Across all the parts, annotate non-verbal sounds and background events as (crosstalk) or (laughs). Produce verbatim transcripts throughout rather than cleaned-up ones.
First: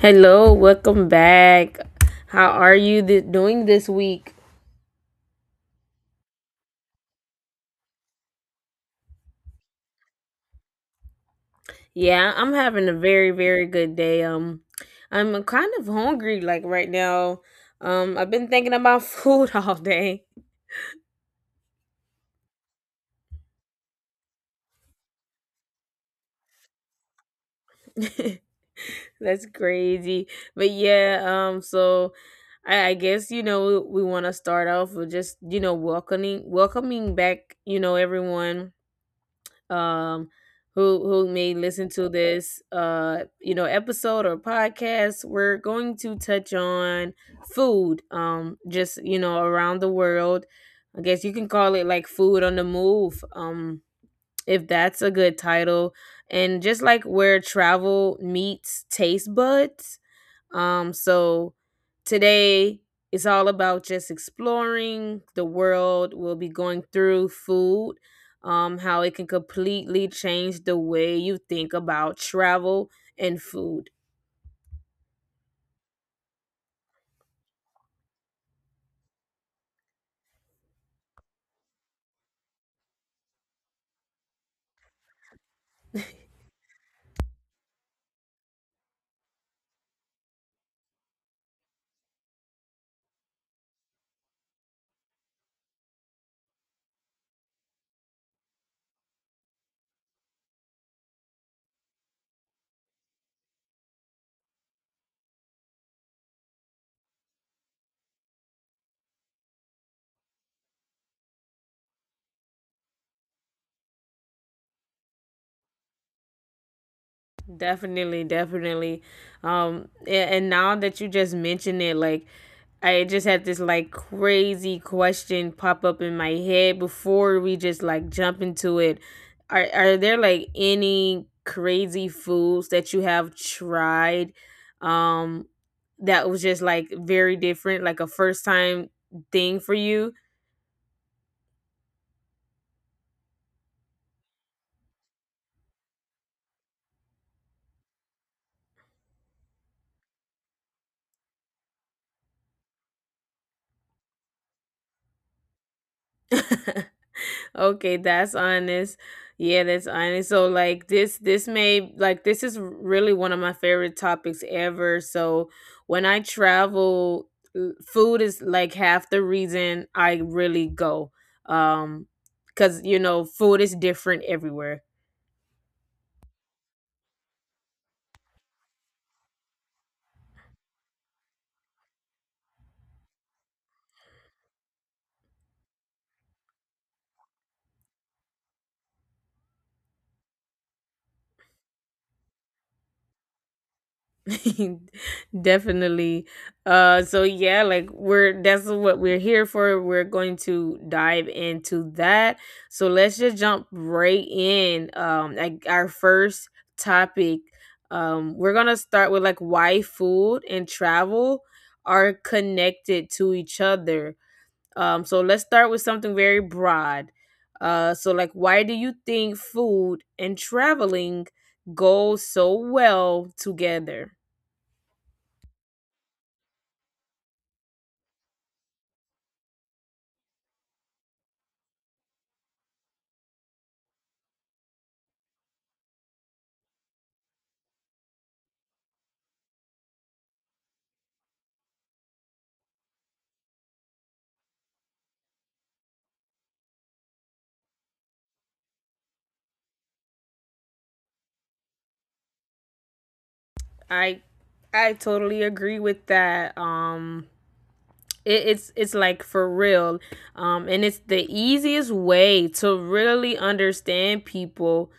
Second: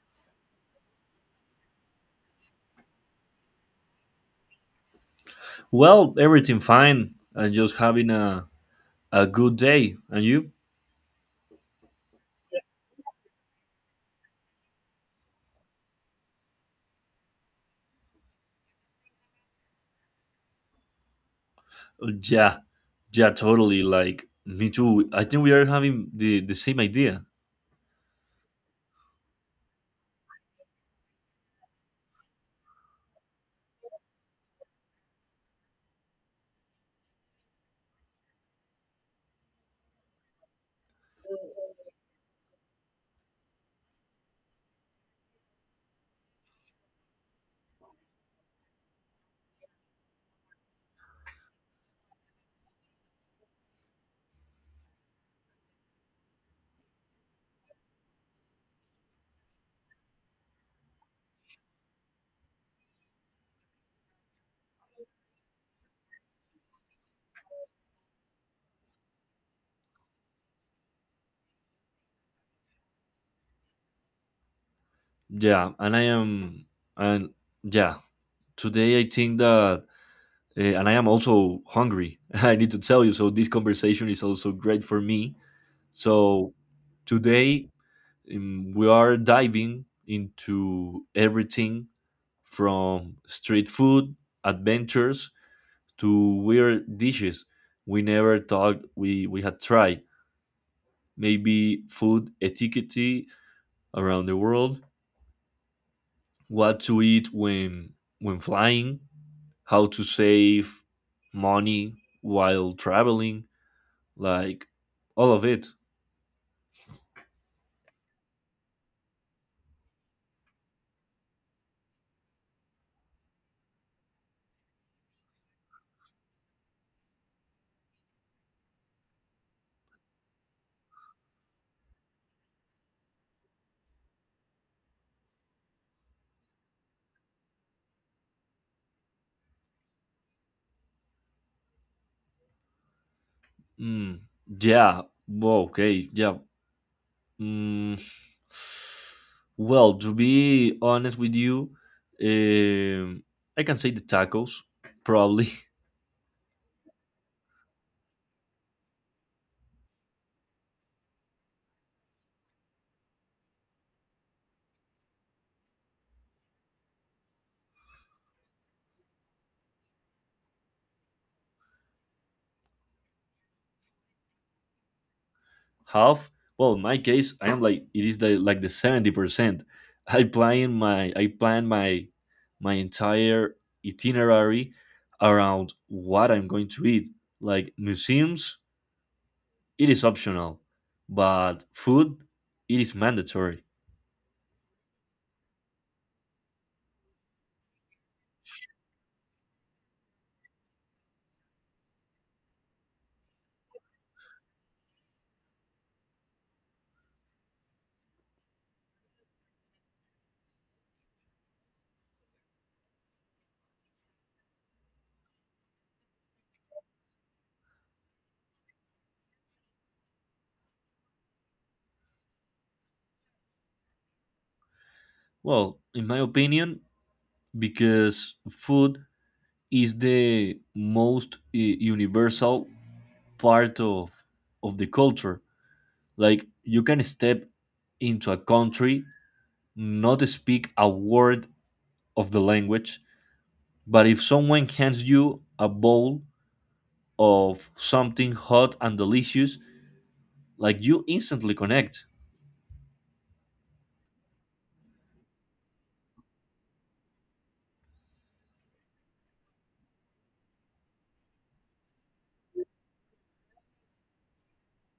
Hello, welcome back. How are you th- doing this week? Well, everything fine. I'm just having a a good day. And you? Yeah, I'm having a very very good day. Um I'm kind of hungry like right now. Um I've been thinking about (laughs) food all day. Yeah, yeah, totally. Like me too. I think we are having the the same idea. (laughs) That's crazy. But yeah, um so I, I guess you know we, we want to start off with just you know welcoming welcoming back, you know, everyone um who who may listen to this uh you know episode or podcast we're going to touch on food, um just you know around the world. I guess you can call it like food on the move, um if that's a good title, and just like where travel meets taste buds. Um, so today it's all about just exploring the world. We'll be going through food, um, how it can completely change the way you think about travel and food. Yeah, and I am, and yeah, today I think that, uh, and I am also hungry. (laughs) I need to tell you. So this conversation is also great for me. So today um, we are diving into everything from street food adventures to weird dishes we never thought we, we had tried. Maybe food etiquette around the world, what to eat when when flying, how to save money while traveling, like all of it. Definitely, definitely. Um, a- and now that you just mentioned it, like I just had this like crazy question pop up in my head before we just like jump into it. Are are there like any crazy foods that you have tried, um that was just like very different, like a first time thing for you? Mm, yeah. Well, okay. Yeah. Mm, well, to be honest with you, um, I can say the tacos probably. (laughs) (laughs) Okay, that's honest. Yeah, that's honest. So like this this may like this is really one of my favorite topics ever. So when I travel, l- food is like half the reason I really go. Um Cuz you know, food is different everywhere. Half, well, in my case I am like it is the like the seventy percent. I plan my i plan my my entire itinerary around what I'm going to eat, like museums, it is optional, but food, it is mandatory. (laughs) Definitely. Uh so yeah, like we're that's what we're here for. We're going to dive into that. So let's just jump right in. Um like our first topic. Um we're going to start with like why food and travel are connected to each other. Um so let's start with something very broad. Uh so like why do you think food and traveling go so well together? Well, in my opinion, because food is the most eh, universal part of of the culture. Like you can step into a country, not speak a word of the language, but if someone hands you a bowl of something hot and delicious, like you instantly connect. I I totally agree with that. Um it, it's it's like for real. Um and it's the easiest way to really understand people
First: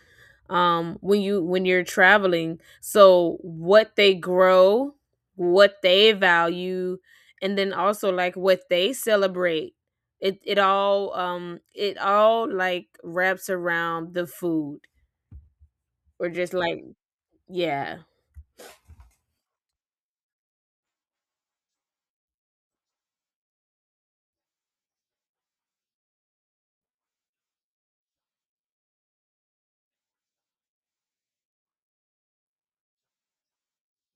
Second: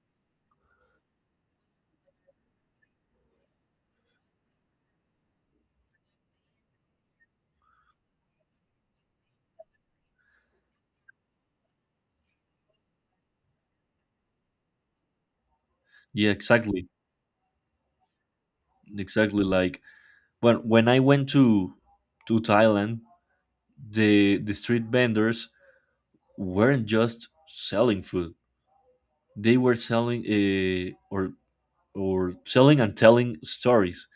um when you when you're traveling. So what they grow, what they value, and then also like what they celebrate. It it all um it all like wraps around the food. Or Yeah, just like, exactly. yeah. Exactly, like when when I went to to Thailand, the the street vendors weren't just selling food. They were selling uh, or or selling and telling stories.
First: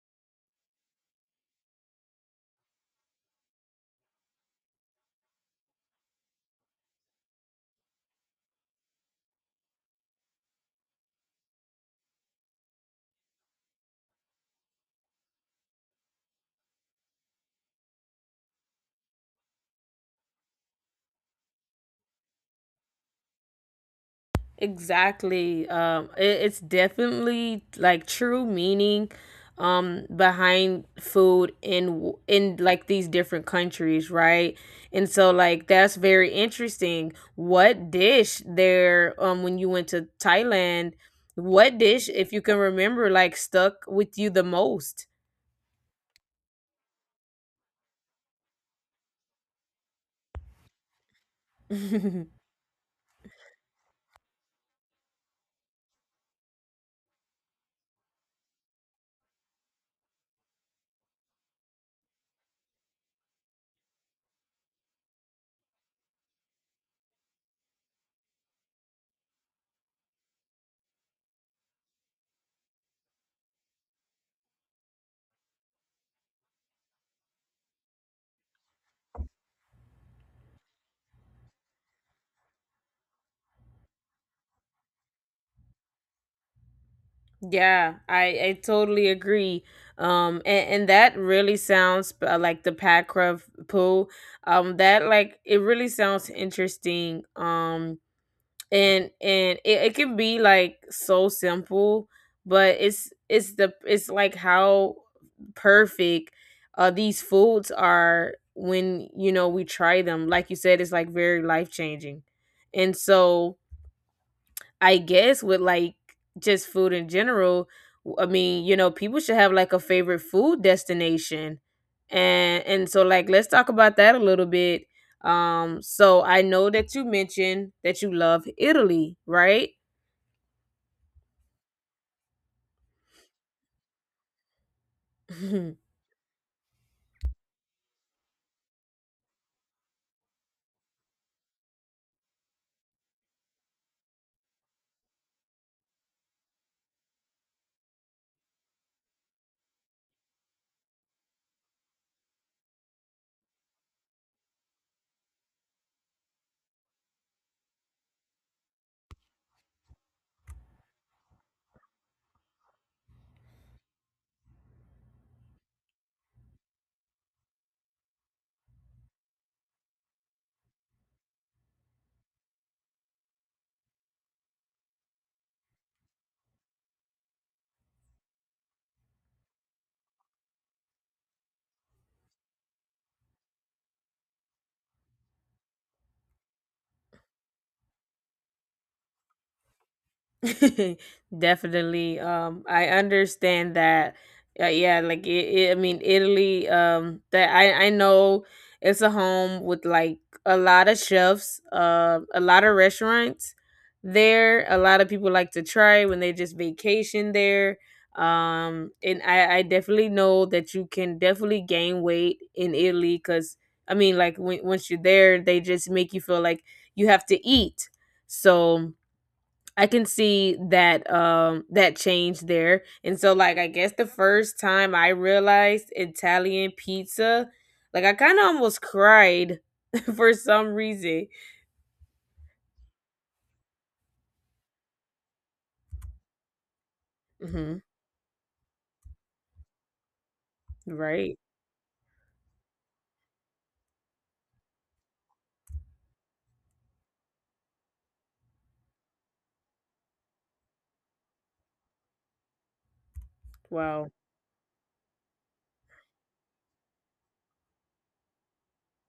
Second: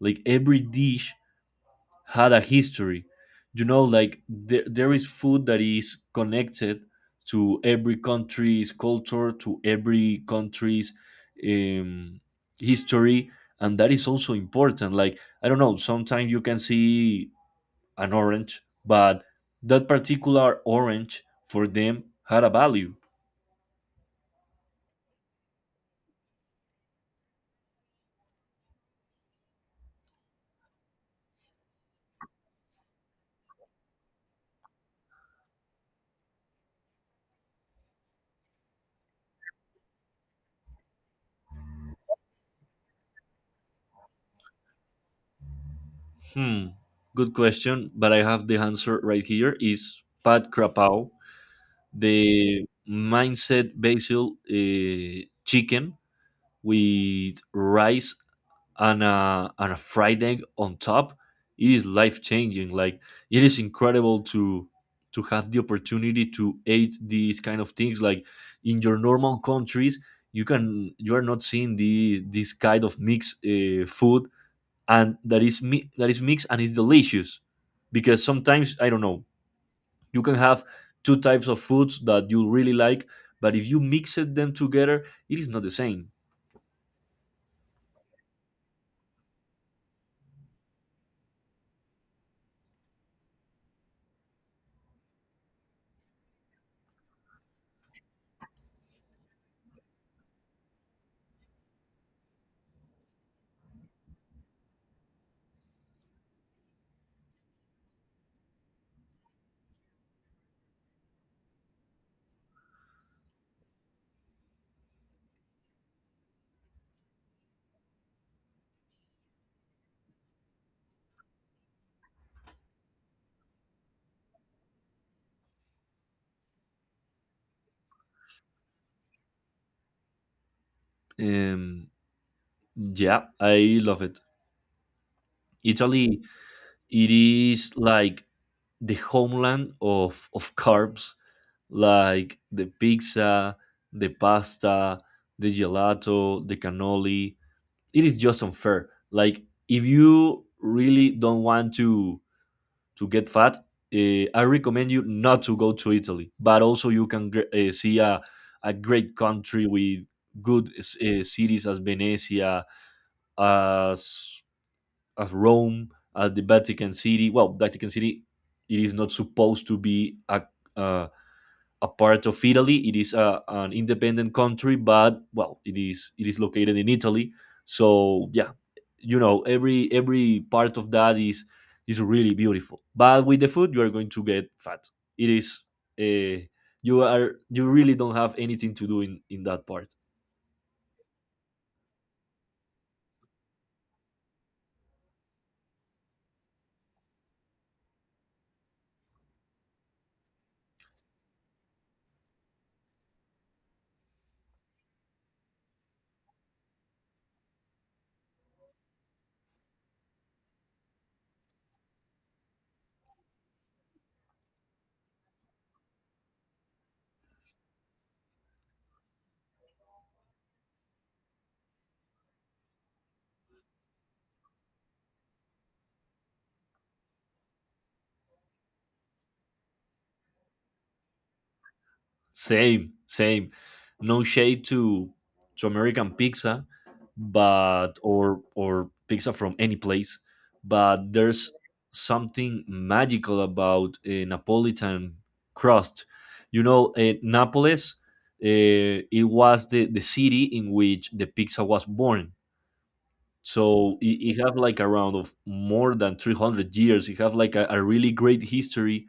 Like every dish had a history. You know, like there, there is food that is connected to every country's culture, to every country's um, history, and that is also important. Like I don't know, sometimes you can see an orange, but that particular orange for them had a value. Exactly. Um, it, it's definitely like true meaning um behind food, in w- in like these different countries, right? And so like that's very interesting. What dish there, um when you went to Thailand, what dish if you can remember like stuck with you the most? Hmm, good question, but I have the answer right here. Is Pat Krapow, (laughs) the mindset basil uh, chicken with rice and a and a fried egg on top. It is life changing. Like it is incredible to to have the opportunity to eat these kind of things. Like in your normal countries, you can you are not seeing the this kind of mixed uh, food, and that is mi- that is mixed and it's delicious. Because sometimes I don't know, you can have two types of foods that you really like, but if you mix it them together, it is not the same. Yeah, I, I totally agree. Um, and, and that really sounds, uh, like the Packruff pool. Um, that like it really sounds interesting. Um, and and it, it can be like so simple, but it's it's the it's like how perfect, uh these foods are when you know we try them. Like you said, it's like very life changing, and so I guess with like just food in general, I mean, you know, people should have like a favorite food destination. And and so like let's talk about that a little bit. Um so I know that you mentioned that you love Italy, right? um, Yeah, I love it. (laughs) Italy, it is like the homeland of of carbs, like the pizza, the pasta, the gelato, the cannoli. It is just unfair. Like if you really don't want to to get fat, uh, I recommend you not to go to Italy. But also you can uh, see a a great country with good uh, cities as Venezia, as as Rome, as the Vatican City. Well, Vatican City, it is not supposed to be a uh, a part of Italy. It is a, an independent country, but well, it is it is located in Italy. So yeah, you know every every part of that is is really beautiful. But with the food, you are going to get fat. It is, uh, you are you really don't have anything to do in in that part. (laughs) Definitely. Um, I understand that. Uh, yeah, like it, it, I mean, Italy. Um, that I I know it's a home with like a lot of chefs. Uh, a lot of restaurants there. A lot of people like to try when they just vacation there. Um, and I I definitely know that you can definitely gain weight in Italy because, I mean, like when once you're there, they just make you feel like you have to eat. So I can see that um that change there. And so like I guess the first time I realized Italian pizza, like I kind of almost cried (laughs) for some reason. Same, same. No shade to to American pizza, Hmm. but or or pizza from any place, but Right. there's something magical about a Napolitan crust. You know, uh, Napoles, uh, it was the, the city in which the pizza was born. So Wow. it, it have like around of more than three hundred years. It have like a, a really great history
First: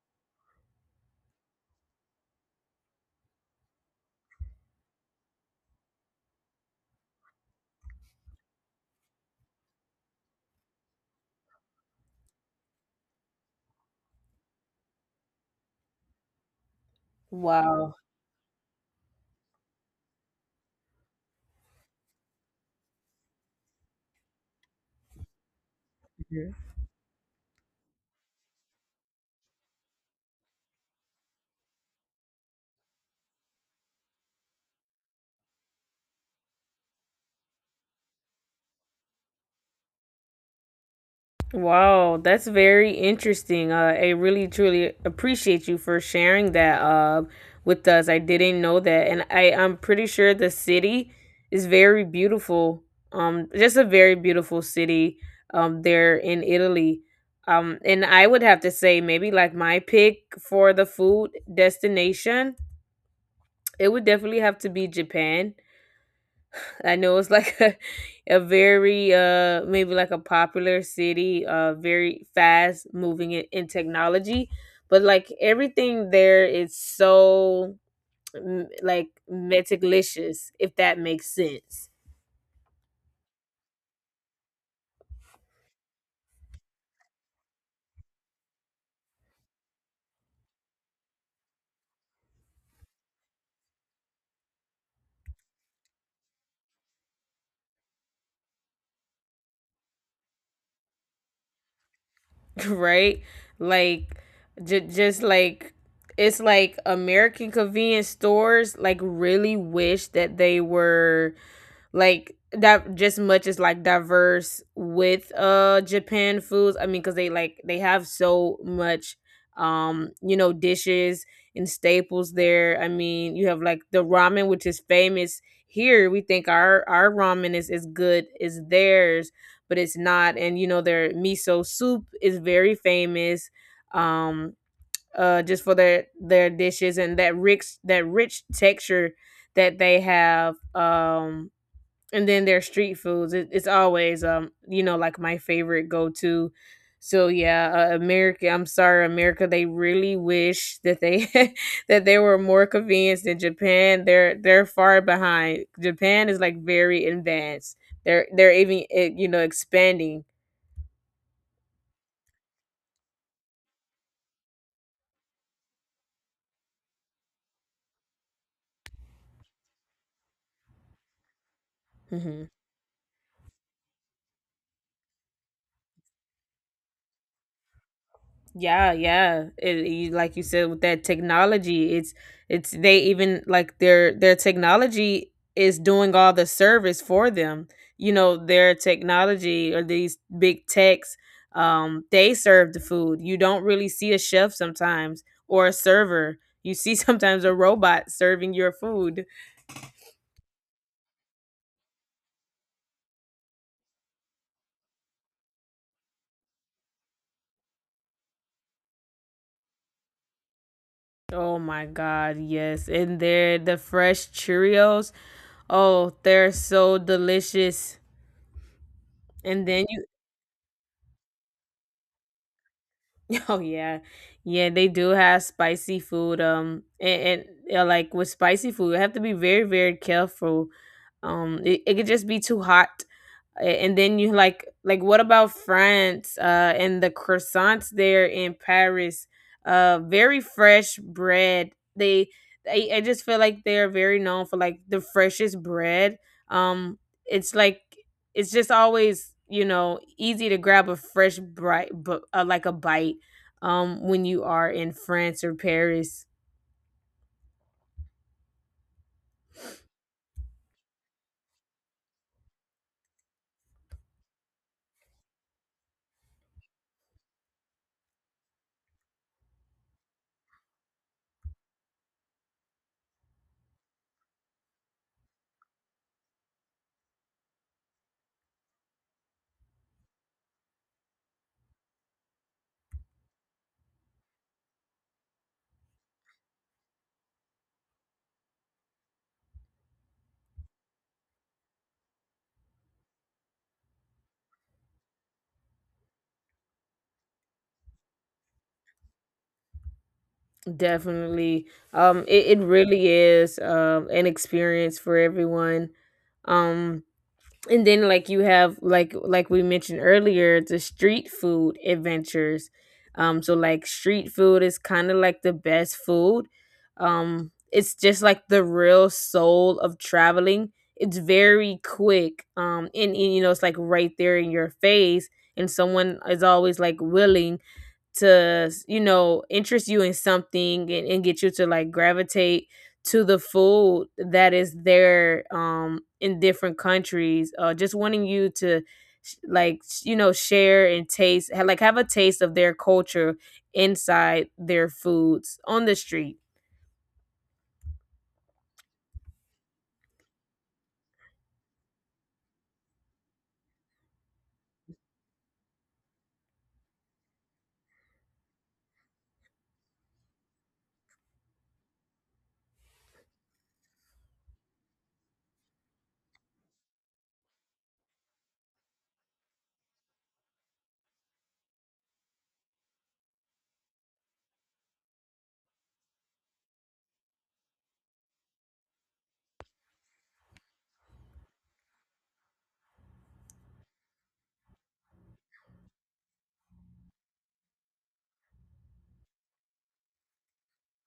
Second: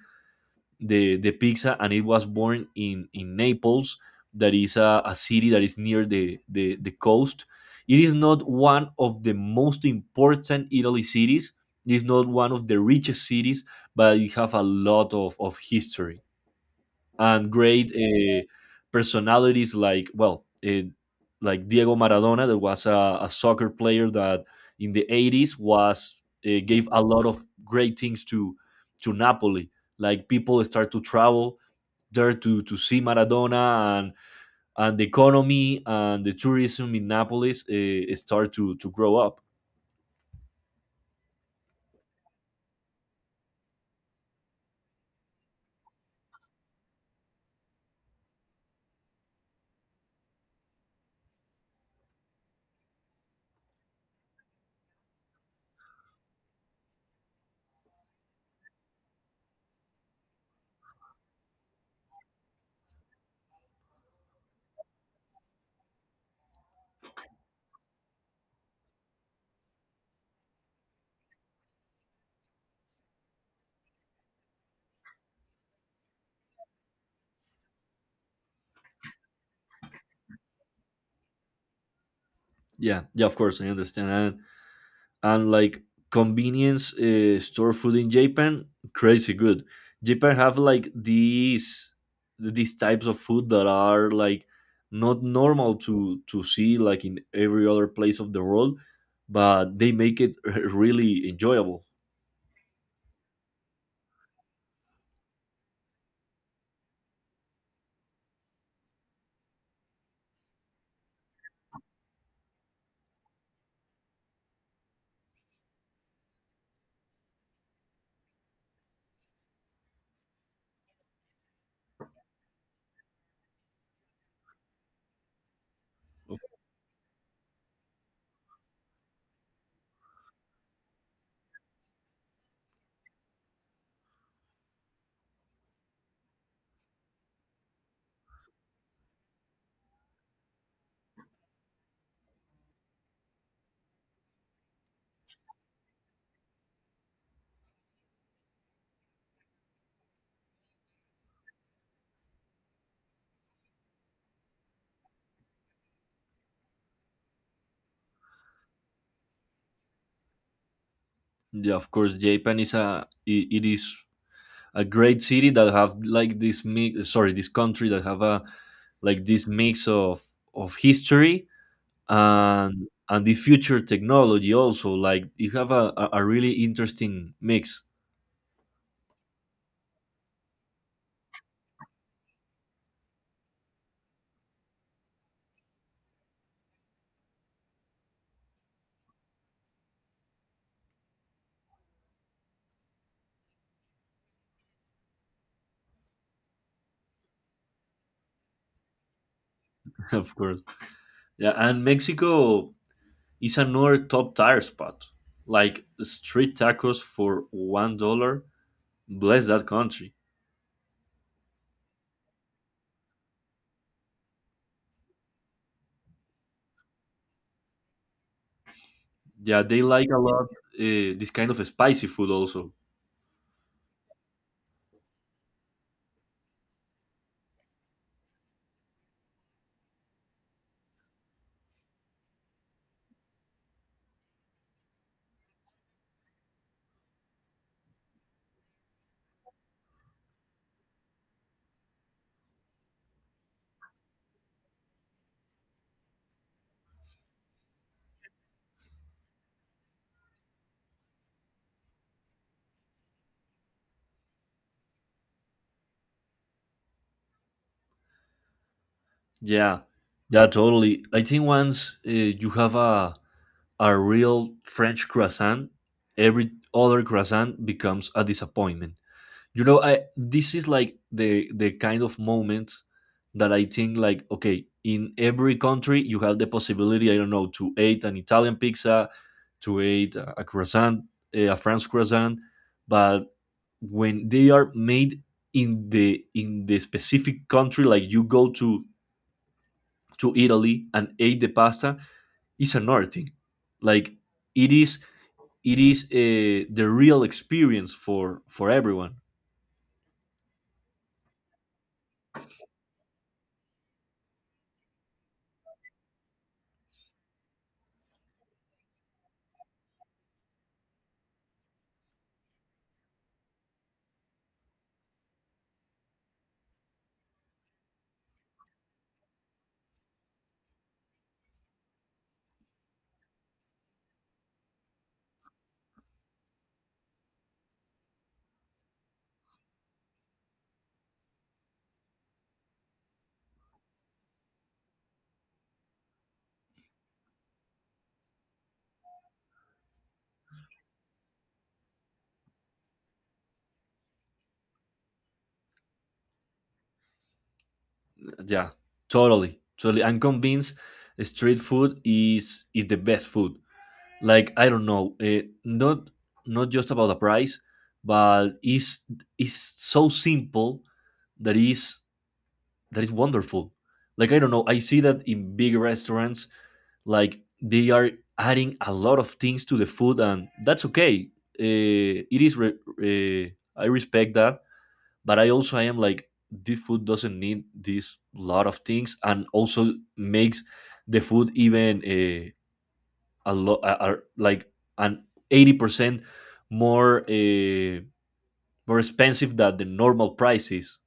the the pizza, and it was born in in Naples, that is a, a city that is near the, the the coast. It is not one of the most important Italy cities. It is not one of the richest cities, but it have a lot of, of history and great Wow. uh, personalities like well uh, like Diego Maradona, that was a, a soccer player that in the eighties was uh, gave a lot of great things to to Napoli. Like people start to travel there to to see Maradona, and and the economy and the tourism in Naples uh, start to to grow up. Wow, that's very interesting. Uh, I really truly appreciate you for sharing that, uh, with us. I didn't know that, and I I'm pretty sure the city is very beautiful. Um, just a very beautiful city. Um, there in Italy. Um, and I would have to say maybe like my pick for the food destination, it would definitely have to be Japan. I know it's like (laughs) a, a very, uh maybe like a popular city, uh very fast moving in, in technology, but like everything there is so, mm, like meticulous if that makes sense. Yeah, yeah, of course I understand. And and like convenience uh, store food in Japan, crazy good. Japan have like these these types of food that are like not normal to to see like in every other place of the world, but they make it (laughs) really enjoyable. (laughs) Right? Like, j- just like it's like American convenience stores like really wish that they were like that just much as like diverse with, uh Japan foods. I mean, because they like they have so much, um you know dishes and staples there. I mean, you have like the ramen, which is famous here. We think our our ramen is as good as theirs, but it's not. And you know, their miso soup is very famous. Um, uh, just for their their dishes and that rich that rich texture that they have. Um, and then their street foods. It, it's always, um, you know, like my favorite go to. So yeah, uh, America. I'm sorry, America. They really wish that they (laughs) that they were more convinced than Japan. They're they're far behind. Japan is like very advanced. They're they're even, eh, you know expanding. Yeah, of course, Japan is a i- it is a great city that have like this mix. Sorry, this country that have a like this mix of of history Hmm. and and the future technology also, like you have a, a a really interesting mix. Yeah, yeah. It, you, like you said with that technology, it's it's they even like their their technology is doing all the service for them. You know, their technology or these big techs, um, they serve the food. You don't really see a chef sometimes, or a server. You see (laughs) sometimes a robot serving your food. (laughs) Of course. Yeah, and Mexico is another top tire spot, like street tacos for one dollar. Bless that country. Oh my God, yes. And they're the fresh Cheerios. Oh, they're so delicious. Yeah, And they then you. like a lot uh, this kind of spicy food also. (laughs) Oh yeah, yeah. They do have spicy food. Um, and, and yeah, like with spicy food, you have to be very, very careful. Um, it, it could just be too hot, a- and then you, like like what about France, uh and the croissants there in Paris? uh very fresh bread. They I, I just feel like they're very known for like the freshest bread. um it's like it's just always, you know easy to grab a fresh bright, but uh, like a bite, um when you are in France or Paris. Yeah, yeah, totally. I think once uh, you have a a real French croissant, every other croissant becomes a disappointment. You know, I this is like the the kind of moment that I think like okay, in every country you have the possibility, I don't know, to eat an Italian pizza, to eat a a croissant, eh, a French croissant. But when they are made in the in the specific country, like you go to to Italy and eat the pasta, it's another thing. Like it is, it is uh, the real experience for for everyone. Definitely. um it, it really is, um an experience for everyone. um and then like you have, like like we mentioned earlier, the street food adventures. Um so like street food is kind of like the best food. Um it's just like the real soul of traveling. It's very quick. Um and, and you know it's like right there in your face, and someone is always like willing to, you know interest you in something, and, and get you to like gravitate to the food that is there, um in different countries, uh just wanting you to sh- like sh- you know share and taste, ha- like have a taste of their culture inside their foods on the street. Yeah, totally, totally. I'm convinced street food is is the best food. Like I don't know, eh, not not just about the price, but is is so simple, that is that is wonderful. Like I don't know, I see that in big restaurants, like they are adding a lot of things to the food, and that's okay. Uh, it is. Re- uh, I respect that, but I also I am like, this food doesn't need this lot of things, and also makes the food even uh, a lot uh, like an eighty percent more uh, more expensive than the normal prices.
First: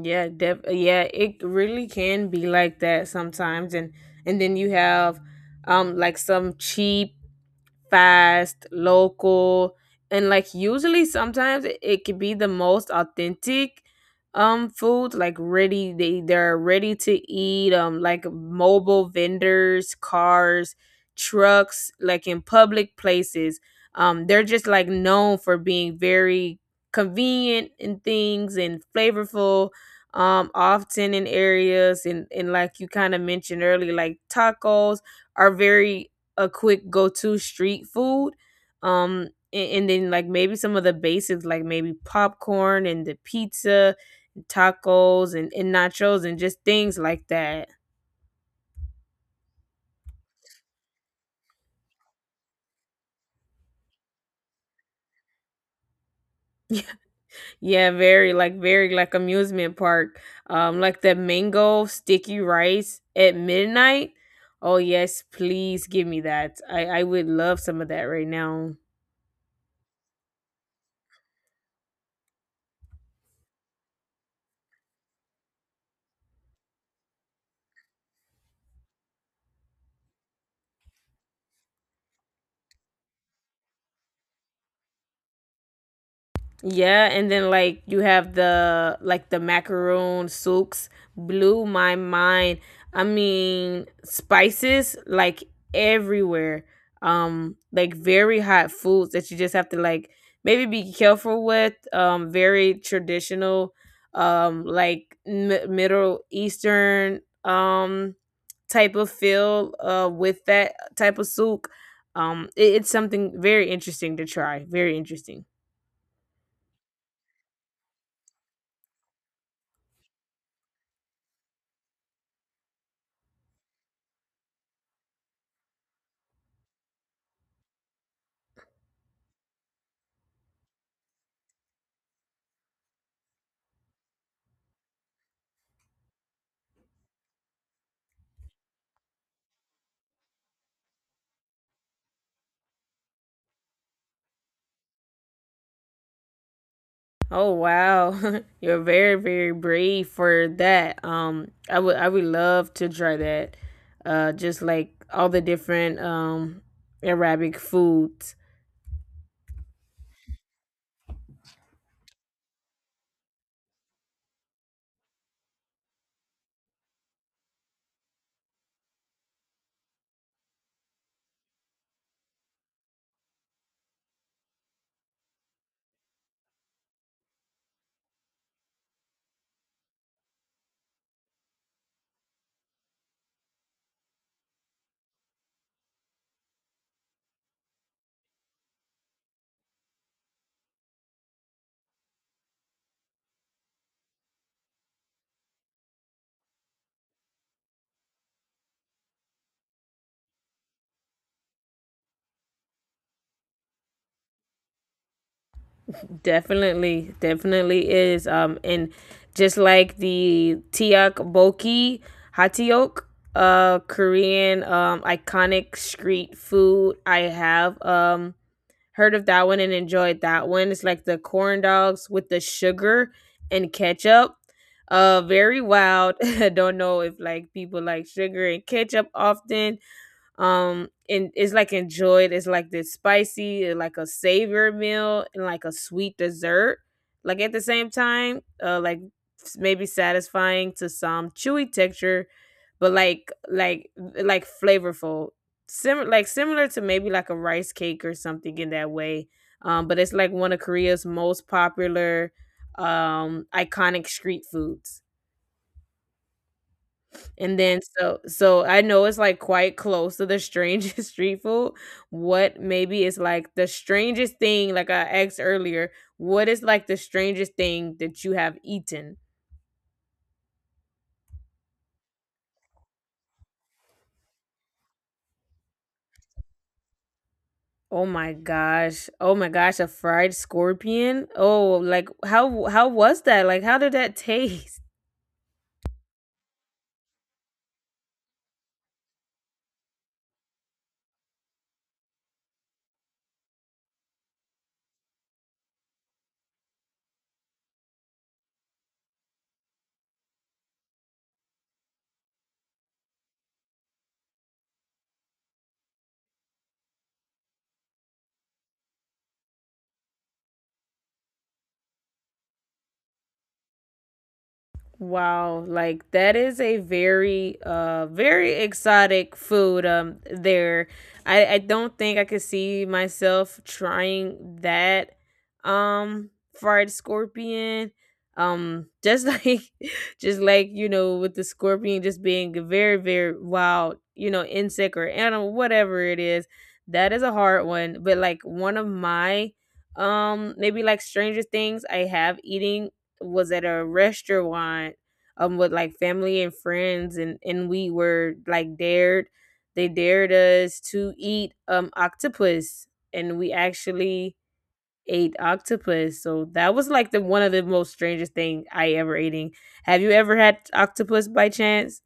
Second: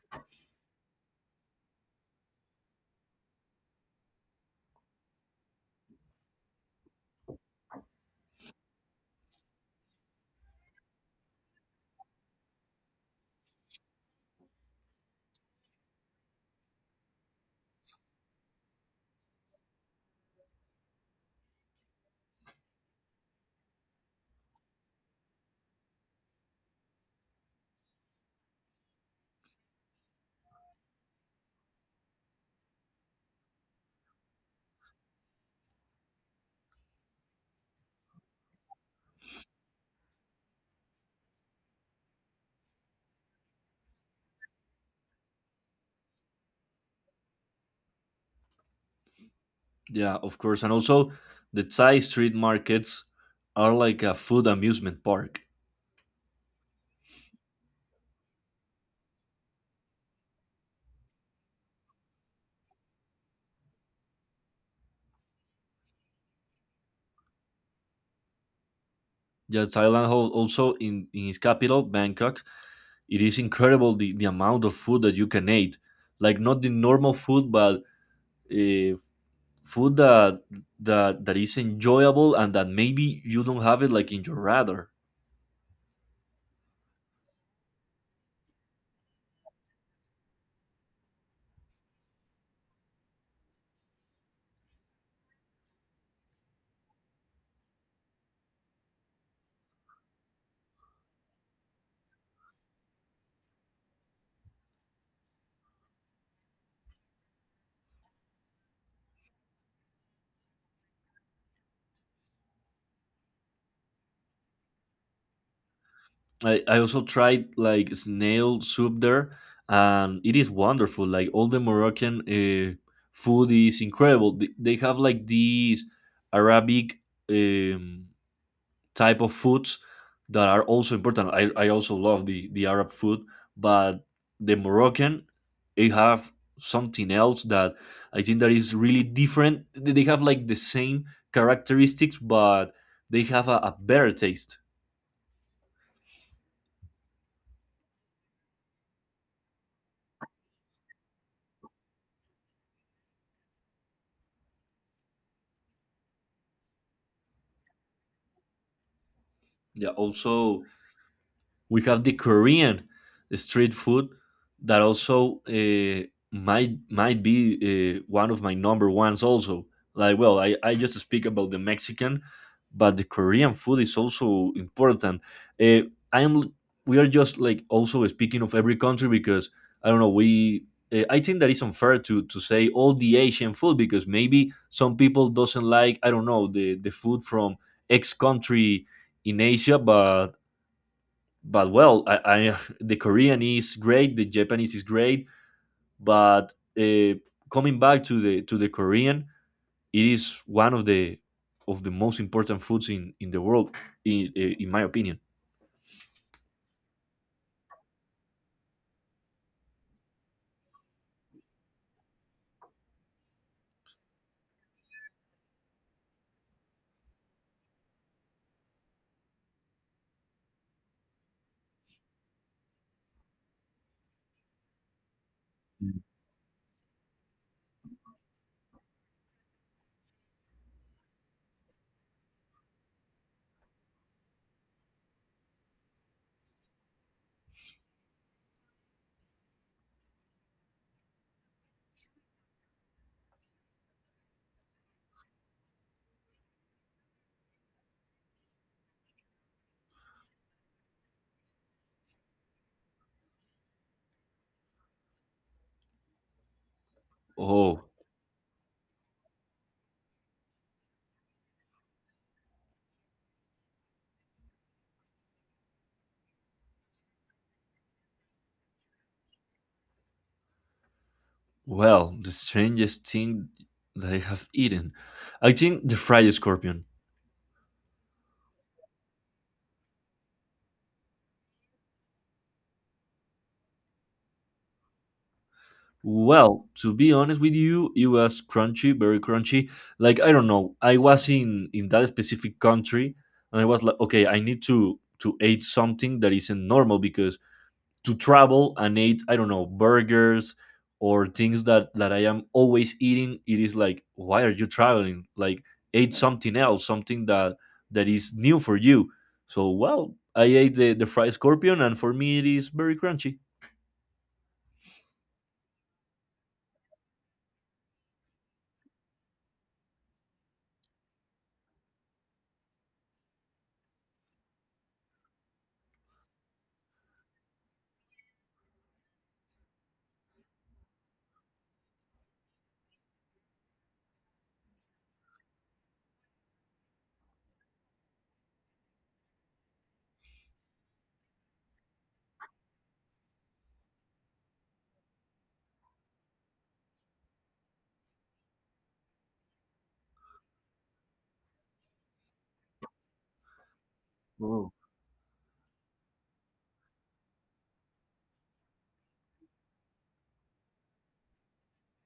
Yeah, def- yeah it really can be like that sometimes. And and then you have, um like some cheap fast, local, and like usually sometimes it, it could be the most authentic, um food like ready. They they're ready to eat, um like mobile vendors, cars, trucks like in public places. Um they're just like known for being very convenient in things and flavorful, um often in areas, and and like you kind of mentioned earlier, like tacos are very a quick go to street food. Um, and, and then like maybe some of the basics, like maybe popcorn and the pizza, tacos and, and nachos, and just things like that. Yeah, of course. And also the Thai street markets are like a food amusement park. Yeah, very like very like amusement park. Um, like the mango sticky rice at midnight. Oh yes, please give me that. I I would love some of that right now. Yeah, Thailand, hol- also in, in its capital Bangkok, it is incredible the, the amount of food that you can eat. Like not the normal food, but uh, food that that that is enjoyable and that maybe you don't have it like in your radar. Yeah, and then like you have the, like the macaroon soups, blew my mind. I mean, spices like everywhere. Um like very hot foods that you just have to like maybe be careful with. Um very traditional, um like mi- middle eastern, um type of feel, uh with that type of soup. Um it- it's something very interesting to try. Very interesting. I, I also tried like snail soup there, and it is wonderful. Like all the Moroccan uh, food is incredible. They, they have like these Arabic um, type of foods that are also important. I, I also love the, the Arab food, but the Moroccan, they have something else that I think that is really different. They have like the same characteristics, but they have a, a better taste. Oh wow. (laughs) You're very very brave for that. Um I would I would love to try that. Uh just like all the different, um Arabic foods. Yeah, also we have the Korean street food that also uh, might might be uh, one of my number ones also. Like, well, I, I just speak about the Mexican, but the Korean food is also important. Uh, I am, we are just like also speaking of every country because I don't know we. Uh, I think that it's unfair to, to say all the Asian food, because maybe some people doesn't like, I don't know, the, the food from X country in Asia, but but well, I, I (laughs) the Korean is great, the Japanese is great, but uh, coming back to the to the Korean, it is one of the of the most important foods in in the world, in in my opinion. Definitely definitely is. Um and Just like the tiak boki, hatiok, uh Korean, um iconic street food I have, um heard of that one and enjoyed that one. It's like the corn dogs with the sugar and ketchup. Uh, very Mm. wild. (laughs) I don't know if like people like sugar and ketchup often, um and it's like enjoyed it's like this spicy uh, like a savior meal and like a sweet dessert like at the same time uh like s- maybe satisfying to some chewy texture but like like like flavorful similar like similar to maybe like a rice cake or something in that way um but it's like one of Korea's most popular um iconic street foods. And then Oh, so so I know it's, like, quite close to the strangest (laughs) street food. What maybe is, like, the strangest thing like I asked earlier, what is, like, the strangest thing that you have eaten? well, the strangest thing that I have eaten, I think the fried scorpion. Oh my gosh. Oh my gosh, a fried scorpion? Oh, like, how how was that? Like, how did that (laughs) taste? Well, to be honest with you, it was crunchy, very crunchy. Like I don't know, I was in in that specific country, and I was like, okay, I need to to eat something that isn't normal because to travel and eat, I don't know, burgers or things that that I am always eating, it is like, why are you traveling? Like eat something else, something that that is new for you. So well, I ate the the fried scorpion, and for me, it is very crunchy. Wow, like that is a very uh very exotic food um there. I I don't think I could see myself trying that um fried scorpion. Um just (laughs) like just like, you know, with the scorpion just being a very very wild, you know, insect or animal whatever it is. That is a hard one, but like one of my um maybe like stranger things I have eating was at a restaurant um with like family and friends and and we were like dared, they dared us to eat um octopus, and we actually ate octopus. So that was like the one of the most strangest thing I ever eating. Have you ever had octopus by chance?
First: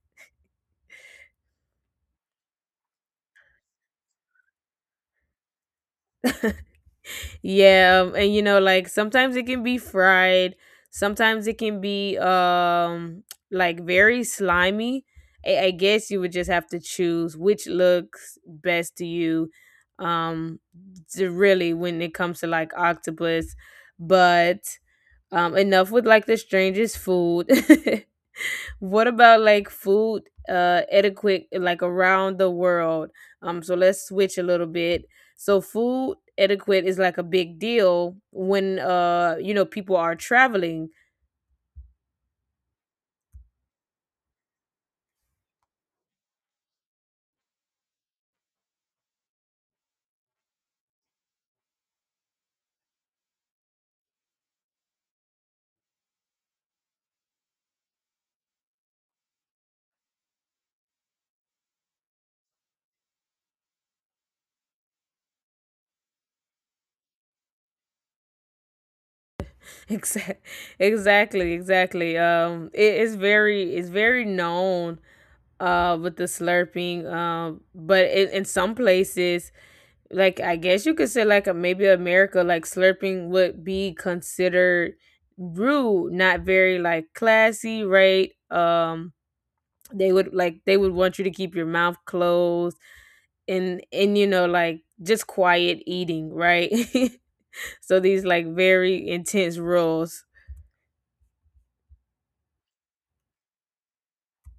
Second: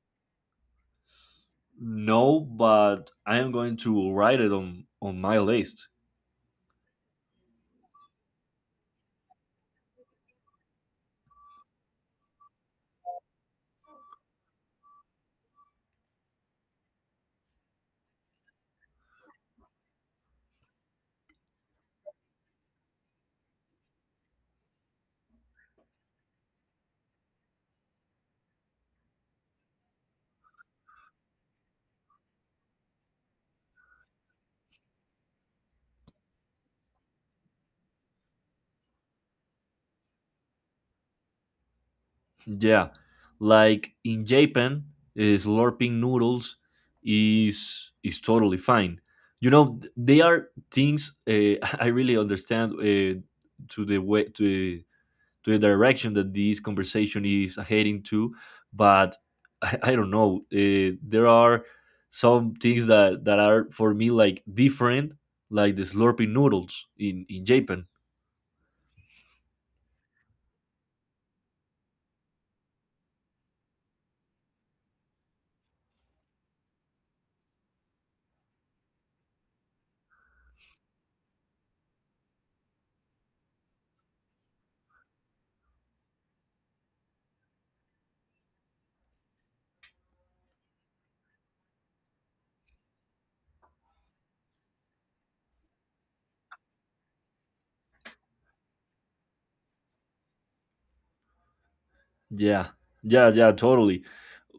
No, but I am going to write it on on my list. Yeah, um, and you know, like sometimes it can be fried, sometimes it can be um (tsk) like very slimy. I, I guess you would just have to choose which looks best to you. Um, to really when it comes to like octopus, but um, enough with like the strangest food. (laughs) What about like food uh etiquette like around the world? Um so let's switch a little bit. So food etiquette is like a big deal when uh you know people are traveling. Yeah, like in Japan, uh, slurping noodles is is totally fine. You know, th- they are things uh, (laughs) I really understand uh, to the way to to the direction that this conversation is heading to, but (laughs) I, I don't know. Uh, there are some things that that are for me like different, like the slurping noodles in in Japan. (laughs) Exac- exactly, exactly. Um it is very, it's very known uh with the slurping um but in, in some places like I guess you could say like a, maybe America, like slurping would be considered rude, not very like classy, right? Um they would like they would want you to keep your mouth closed and and you know like just quiet eating, right? (laughs) So these like very intense rules. Yeah, yeah, yeah, totally.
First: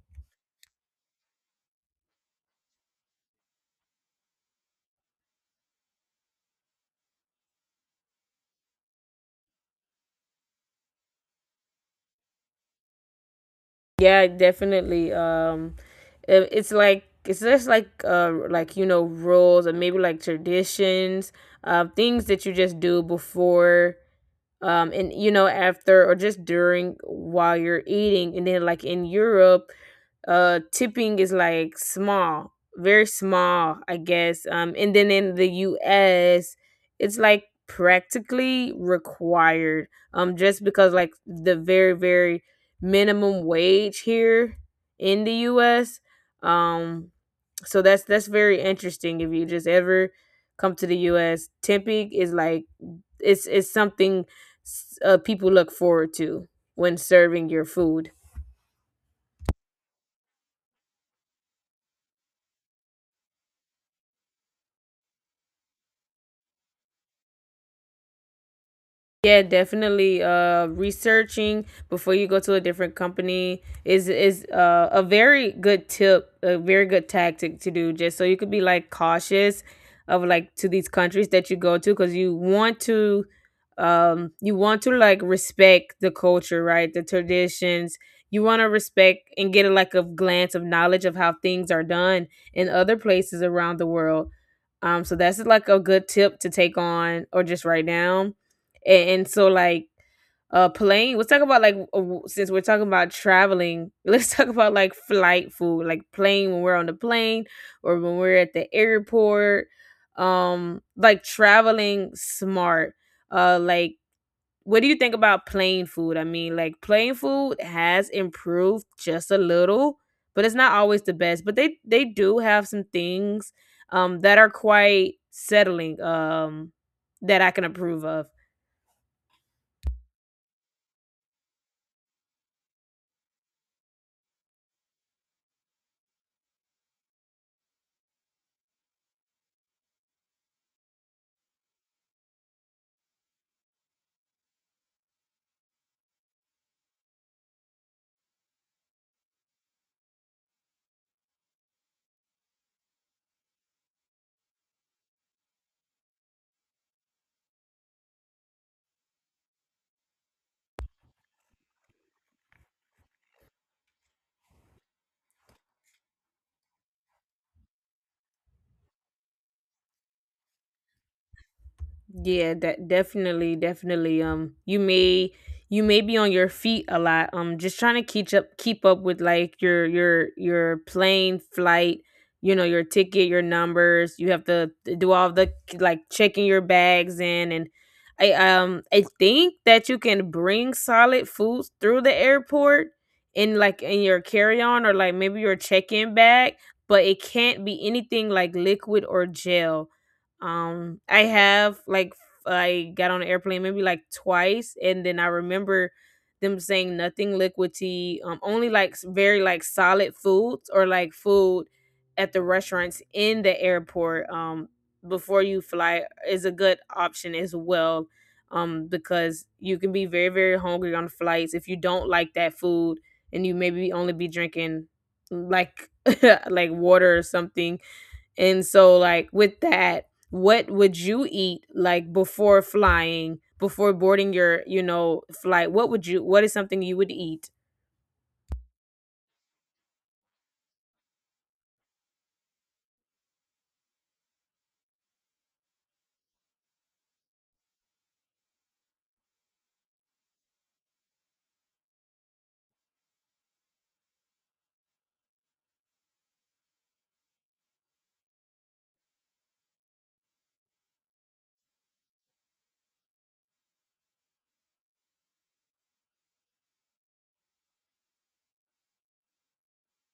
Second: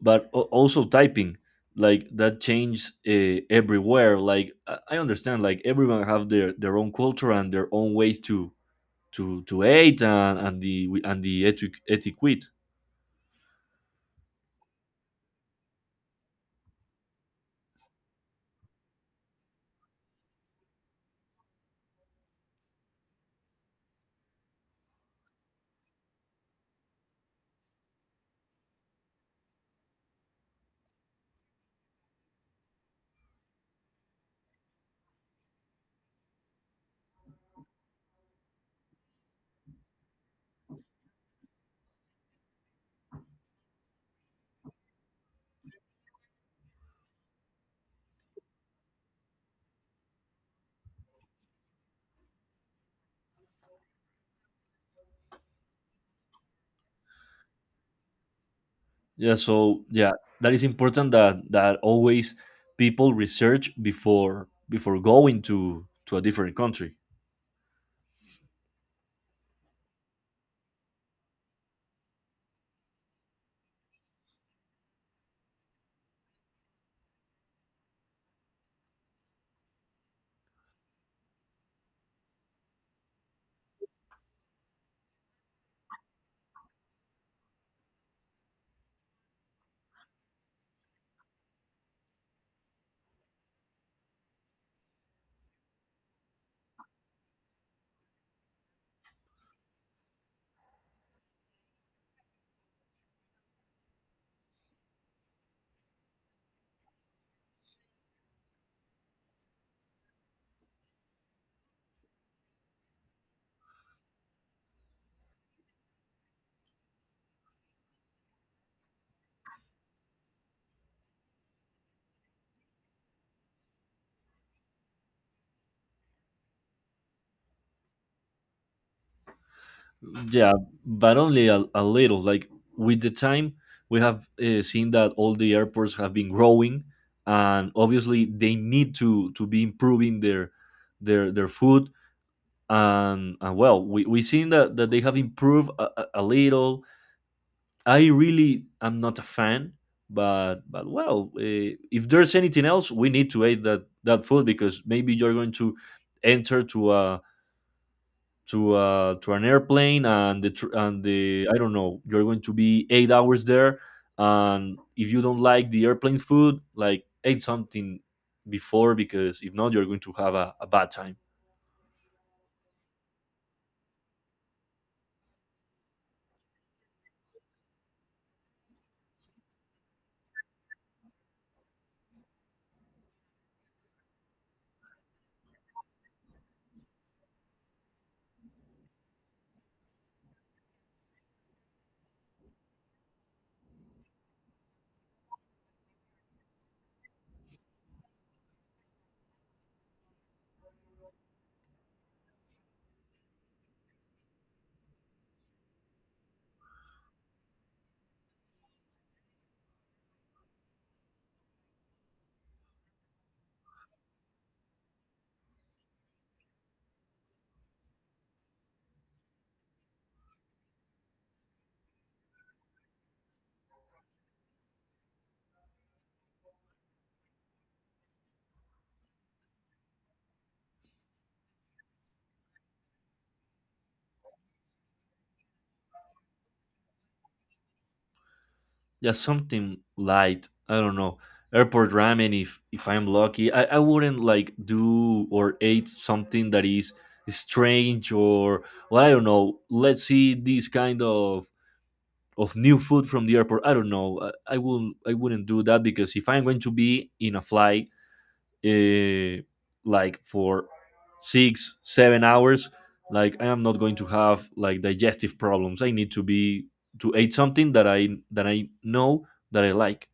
But al- also typing, like that changes uh, everywhere. Like I I understand, like everyone have their their own culture and their own ways to to to eat, and, and the and the etic- etiquette. Yeah, definitely. Um, it, it's like it's just like uh like you know rules or maybe like traditions, um things that you just do before um and you know after or just during while you're eating. And then like in Europe uh tipping is like small, very small I guess, um and then in the US it's like practically required, um just because like the very very minimum wage here in the US. um so that's that's very interesting. If you just ever come to the US, tipping is like it's it's something s- uh, people look forward to when serving your food. Yeah, so yeah, that is important that that always people research before before going to to a different country. Yeah, definitely. Uh, researching before you go to a different company is is uh, a very good tip, a very good tactic to do, just so you could be like cautious of like to these countries that you go to, because you want to, um, you want to like respect the culture, right? The traditions. You want to respect and get a like a glance of knowledge of how things are done in other places around the world. Um, so that's like a good tip to take on or just write down. and, and so like uh plane let's talk about like uh, since we're talking about traveling (laughs) let's talk about like flight food, like plane when we're on the plane or when we're at the airport, um like traveling smart, uh like what do you think about plane food? I mean like plane food has improved just a little but it's not always the best, but they they do have some things um that are quite settling, um that I can approve of. Yeah, but only a, a little. Like with the time, we have uh, seen that all the airports have been growing, and obviously they need to to be improving their their their food. And, and well, we we seen that that they have improved a, a a little. I really am not a fan, but but well, uh, if there's anything else, we need to eat that that food because maybe you're going to enter to a to a, to an airplane and the tr- and the I don't know you're going to be eight hours there, and if you don't like the airplane food, like eat something before because if not, you're going to have a, a bad time. Yeah, that definitely, definitely. Um, you may you may be on your feet a lot. Um, just trying to keep up keep up with like your your your plane flight, you know, your ticket, your numbers. You have to do all the like checking your bags in. And I um I think that you can bring solid foods through the airport in like in your carry-on or like maybe your check-in bag, but it can't be anything like liquid or gel. um, I have like f- I got on an airplane maybe like twice, and then I remember them saying nothing liquid tea, um, only like s- very like solid foods or like food at the restaurants in the airport. Um, before you fly is a good option as well. Um, because you can be very very hungry on flights if you don't like that food, and you maybe only be drinking like (laughs) like water or something. And so, like, with that, what would you eat like before flying, before boarding your, you know, flight? What would you, what is something you would eat? Yeah, something light. I don't know. Airport ramen if if I'm lucky. I, I wouldn't like do or eat something that is strange or well, I don't know. Let's see this kind of of new food from the airport. I don't know. I, I will I wouldn't do that because if I'm going to be in a flight uh, like for six, seven hours, like I am not going to have like digestive problems. I need to be to eat something that I that I know that I like.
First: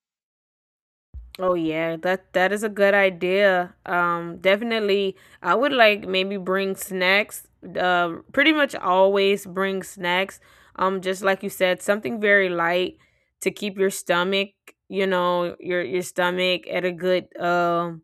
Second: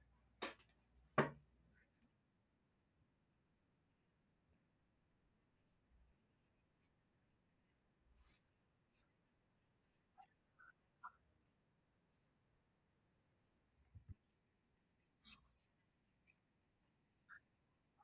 Oh yeah, that that is a good idea. Um, definitely, I would like maybe bring snacks. Uh, pretty much always bring snacks. Um, just like you said, something very light to keep your stomach, you know, your your stomach at a good um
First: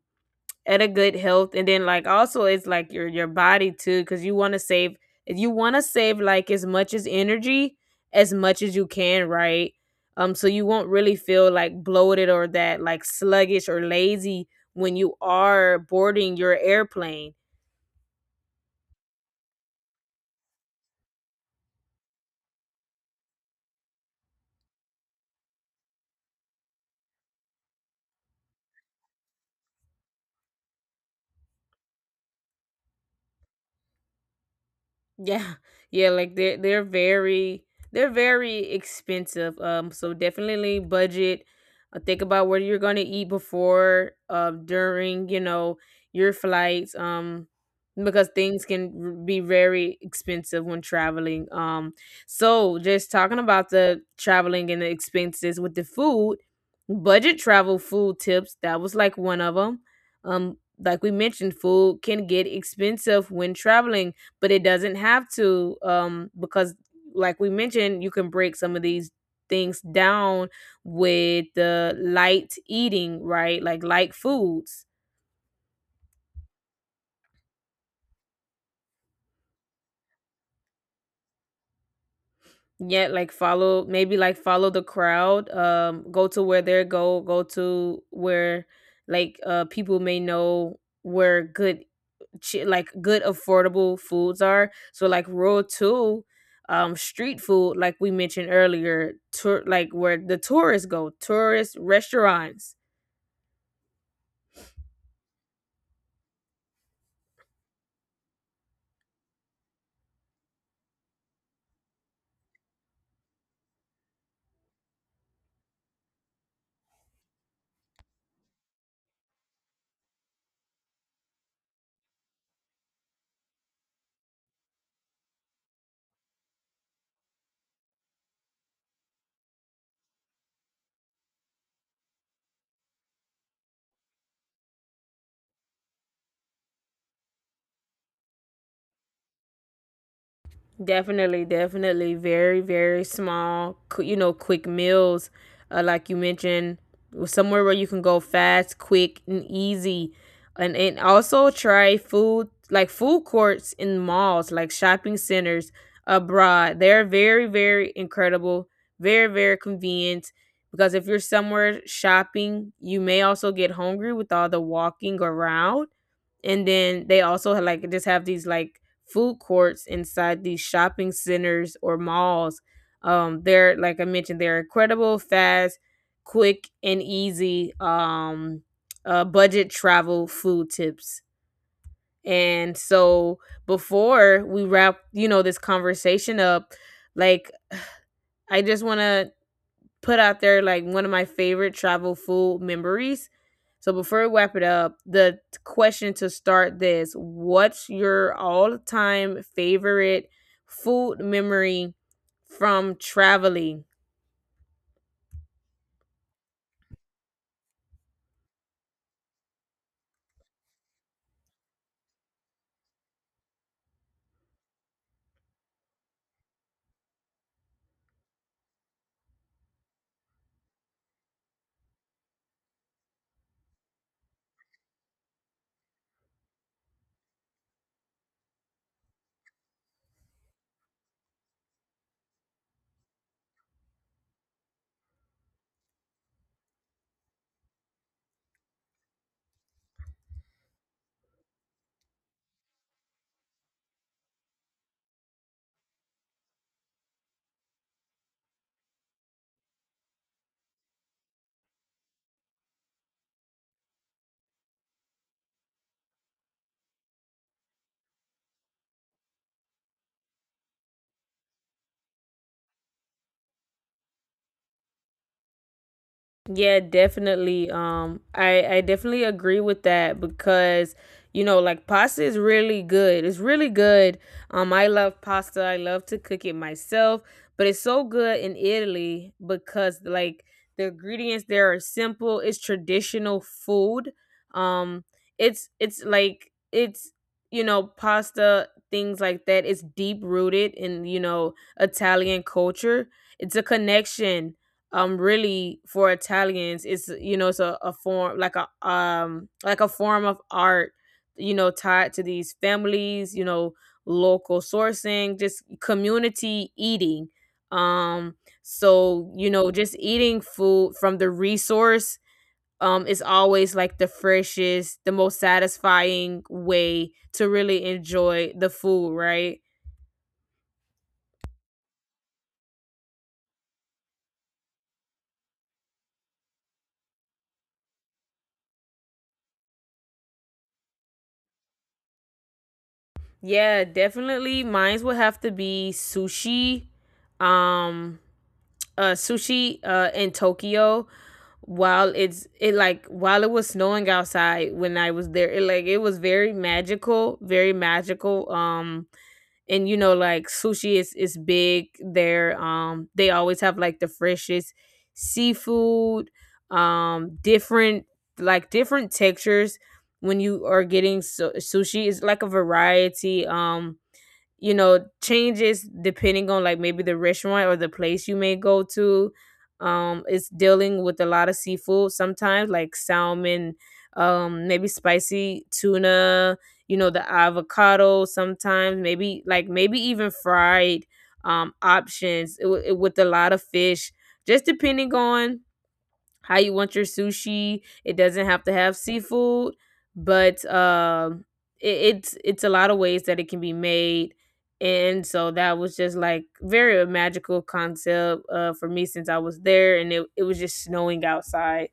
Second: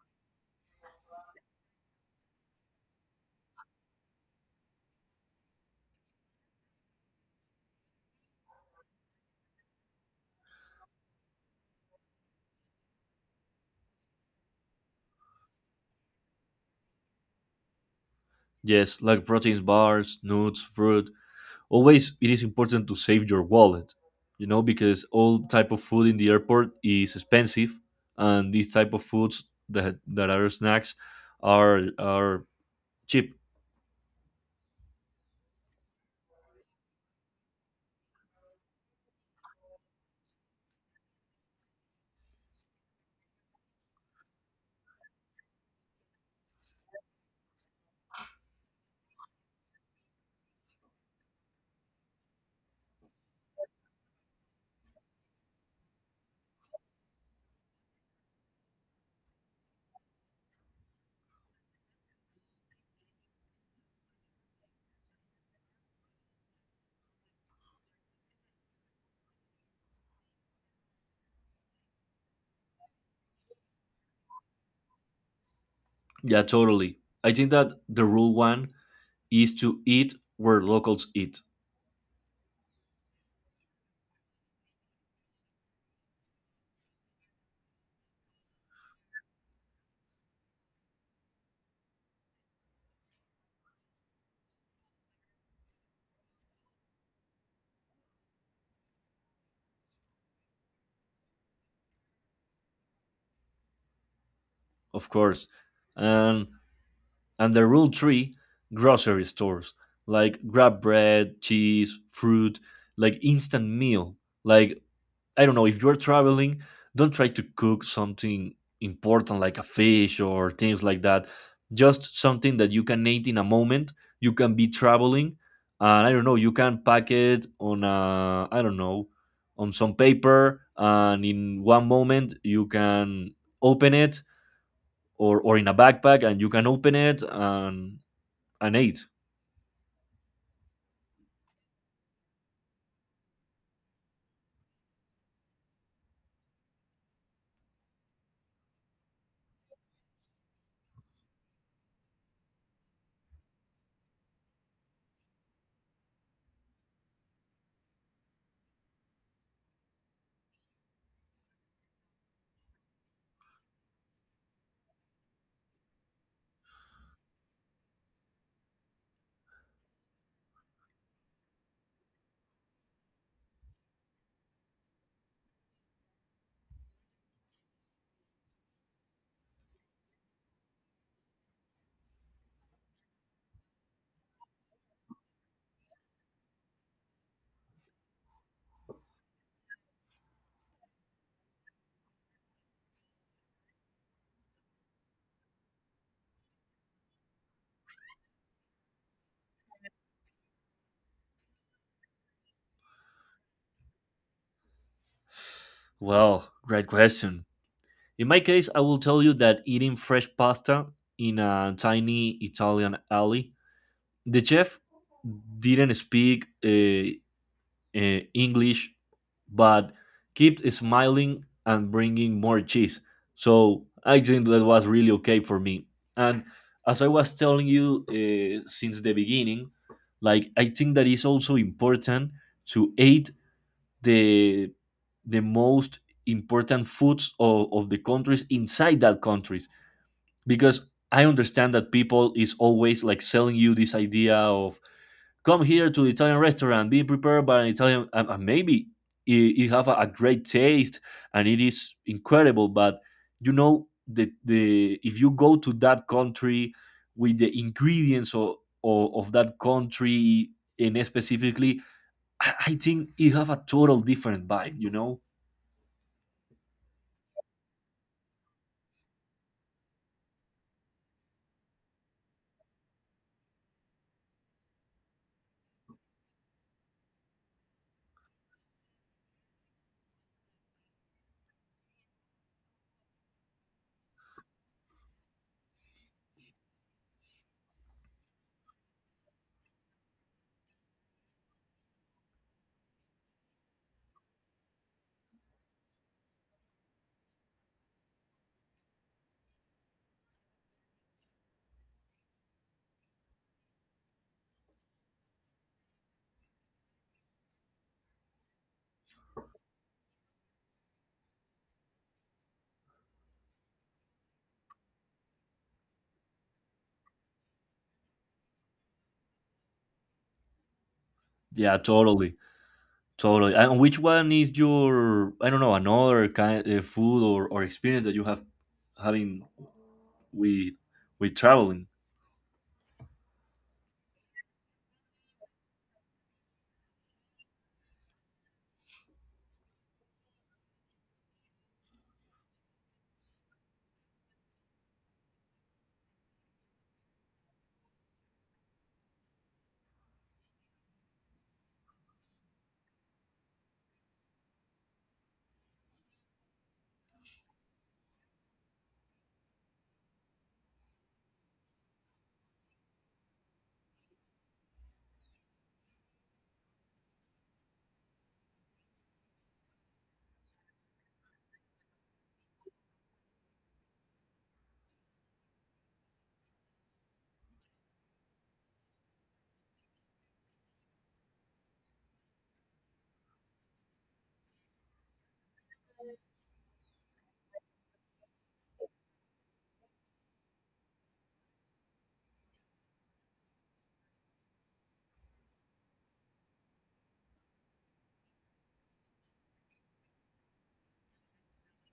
at a good health. And then like also it's like your your body too, because you want to save, if you want to save like as much as energy as much as you can, right? um so you won't really feel like bloated or that like sluggish or lazy when you are boarding your airplane. Yes, like proteins bars, nuts, fruit. Always, it is important to save your wallet, you know, because all type of food in the airport is expensive, and these type of foods that that are snacks are are cheap. Yeah. (laughs) Yeah, like they're they're very, they're very expensive. Um, so definitely budget. Uh, think about what you're gonna eat before, uh, during, you know, your flights. Um, because things can r- be very expensive when traveling. Um, so just talking about the traveling and the expenses with the food, budget travel food tips, that was like one of them. Um, like we mentioned, food can get expensive when traveling but it doesn't have to, um because like we mentioned you can break some of these things down with the light eating, right? Like light foods. Yeah, totally. I think that the rule one is to eat where locals eat, Yet like follow maybe like follow the crowd, um go to where they are, go go to where like uh people may know where good chi- like good affordable foods are. So like rural two, um, street food, like we mentioned earlier, tour like where the tourists go, tourist restaurants. of course. And and the rule three, grocery stores. Like grab bread, cheese, fruit, like instant meal. Like I don't know, if you're traveling, don't try to cook something important like a fish or things like that. Just something that you can eat in a moment. You can be traveling, and I don't know, you can pack it on a, I don't know, on some paper, and in one moment you can open it, or or in a backpack, and you can open it and and eat. Definitely, definitely. Very, very small, qu- you know, quick meals. Uh, like you mentioned, somewhere where you can go fast, quick, and easy. And, and also try food, like food courts in malls, like shopping centers abroad. They're very, very incredible, very, very convenient. Because if you're somewhere shopping, you may also get hungry with all the walking around. And then they also ha- like just have these like food courts inside these shopping centers or malls. um they're like I mentioned, they're incredible, fast, quick, and easy. um uh, budget travel food tips. And so before we wrap you know this conversation up, like, I just want to put out there like one of my favorite travel food memories. So before we wrap it up, the t- question to start this: What's your all-time favorite food memory from traveling? Well, great question. In my case, I will tell you that eating fresh pasta in a tiny Italian alley, the chef didn't speak uh, uh, English, but kept smiling and bringing more cheese. So I think that was really okay for me. And as I was telling you uh, since the beginning, like I think that is also important to eat the the most important foods of, of the countries inside that countries because I understand that people is always like selling you this idea of come here to the Italian restaurant be prepared by an Italian and, and maybe it, it have a, a great taste and it is incredible but you know the, the if you go to that country with the ingredients of, of, of that country and specifically I, I think it have a total different vibe, you know? Yeah, definitely. Um, I I definitely agree with that because you know, like pasta is really good. It's really good. Um, I love pasta. I love to cook it myself, but it's so good in Italy because like the ingredients there are simple. It's traditional food. Um, it's it's like it's, you know, pasta things like that. It's deep rooted in, you know, Italian culture. It's a connection, um really for Italians it's, you know, it's a, a form like a um like a form of art, you know, tied to these families, you know, local sourcing, just community eating. um so you know, just eating food from the resource um is always like the freshest, the most satisfying way to really enjoy the food, right? Yeah, totally. Totally. And which one is your, I don't know, another kind of food or, or experience that you have having with, with traveling? Yeah, definitely mines would have to be sushi. um uh, sushi uh, in Tokyo while it's it like while it was snowing outside when I was there. It like it was very magical, very magical. Um, and you know like sushi is is big there. Um, they always have like the freshest seafood. Um, different like different textures when you are getting su- sushi. It's like a variety. Um you know changes depending on like maybe the restaurant or the place you may go to. um it's dealing with a lot of seafood, sometimes like salmon, um maybe spicy tuna, you know, the avocado, sometimes maybe like maybe even fried um options, it, with a lot of fish, just depending on how you want your sushi. It doesn't have to have seafood, but um, it, it's it's a lot of ways that it can be made. And so that was just like very a magical concept, uh, for me, since I was there, and it it was just snowing outside.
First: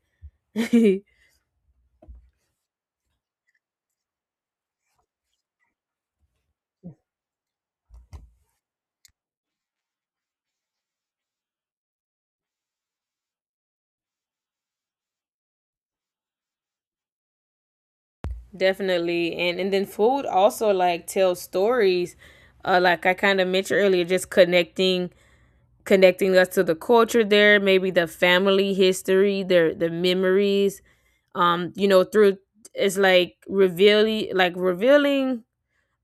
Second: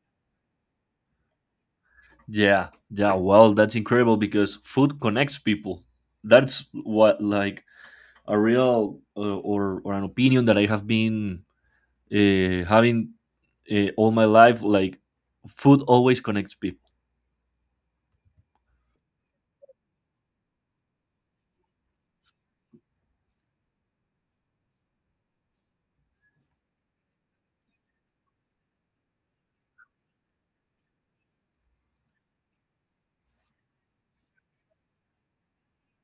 (laughs) Yeah. Yeah. Well, that's incredible because food connects people. That's what, like, a real uh, or, or an opinion that I have been uh, having uh, all my life. Like, food always connects people. Definitely, and and then food also like tells stories. Uh, like I kind of mentioned earlier, just connecting, connecting us to the culture there, maybe the family history, their the memories. Um, you know, through it's like revealing like revealing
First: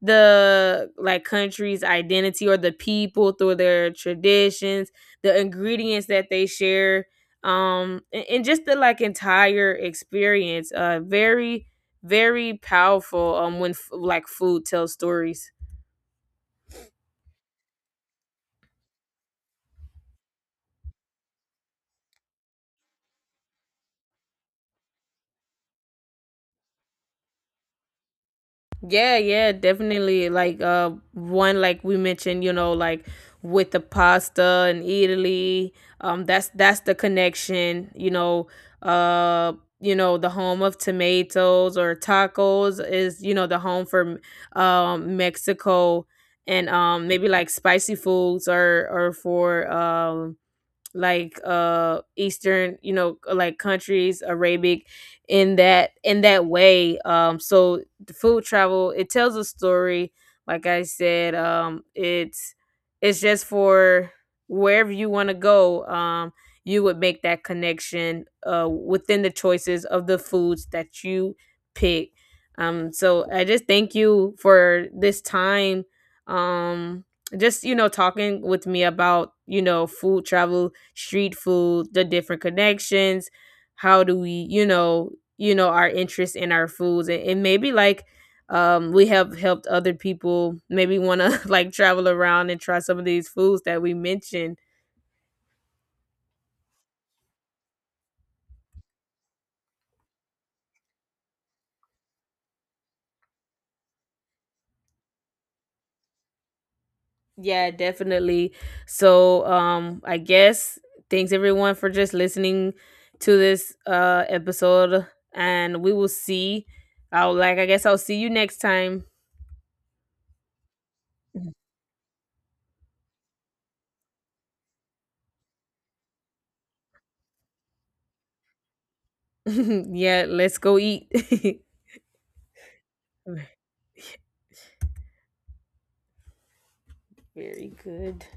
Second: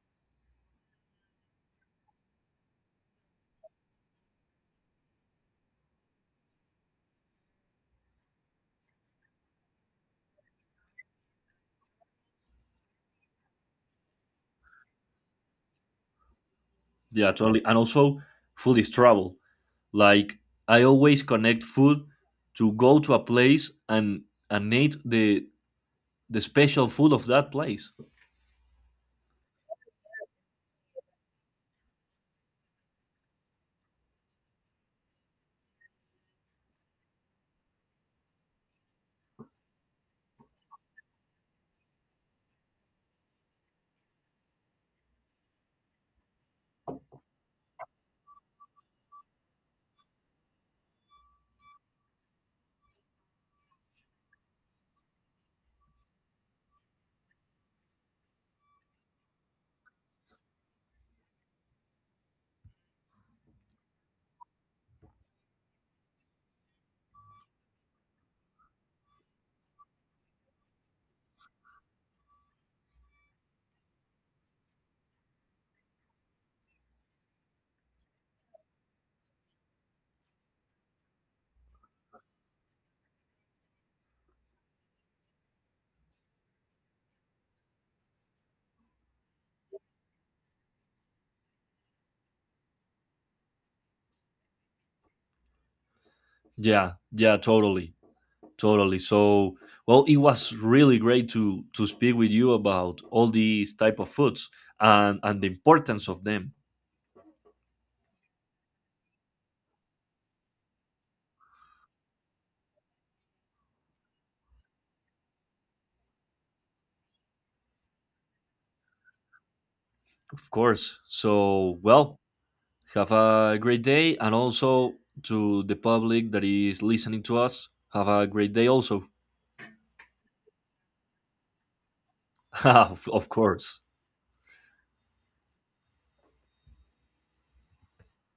the like country's identity or the people through their traditions, the ingredients that they share, um, and, and just the like entire experience. Uh, very, very powerful um when f- like food tells stories. Yeah, totally. And also, food is travel. Like I always connect food to go to a place and and eat the the special food of that place. Yeah, yeah, definitely. Like uh one like we mentioned, you know, like with the pasta and Italy, um that's that's the connection, you know, uh you know, the home of tomatoes or tacos is, you know, the home for um Mexico, and um maybe like spicy foods or or for um like uh eastern, you know, uh, like countries, Arabic, in that in that way. um so the food travel, it tells a story, like I said. um it's it's just for wherever you want to go, um you would make that connection uh within the choices of the foods that you pick. um so I just thank you for this time, um just you know talking with me about you know food travel, street food, the different connections, how do we you know, you know, our interest in our foods, and, and maybe like um we have helped other people maybe want to (laughs) like travel around and try some of these foods that we mentioned. Yeah, yeah, totally, totally. So, well, it was really great to to speak with you about all these type of foods and and the importance of them, Yeah, definitely. So um I guess thanks everyone for just listening to this uh episode, and we will see, I'll like I guess I'll see you next time. of course. So, well, have a great day, and also to the public that is listening to us, have a great day also. (laughs) Yeah, let's go eat. (laughs) (laughs) of course. Very good.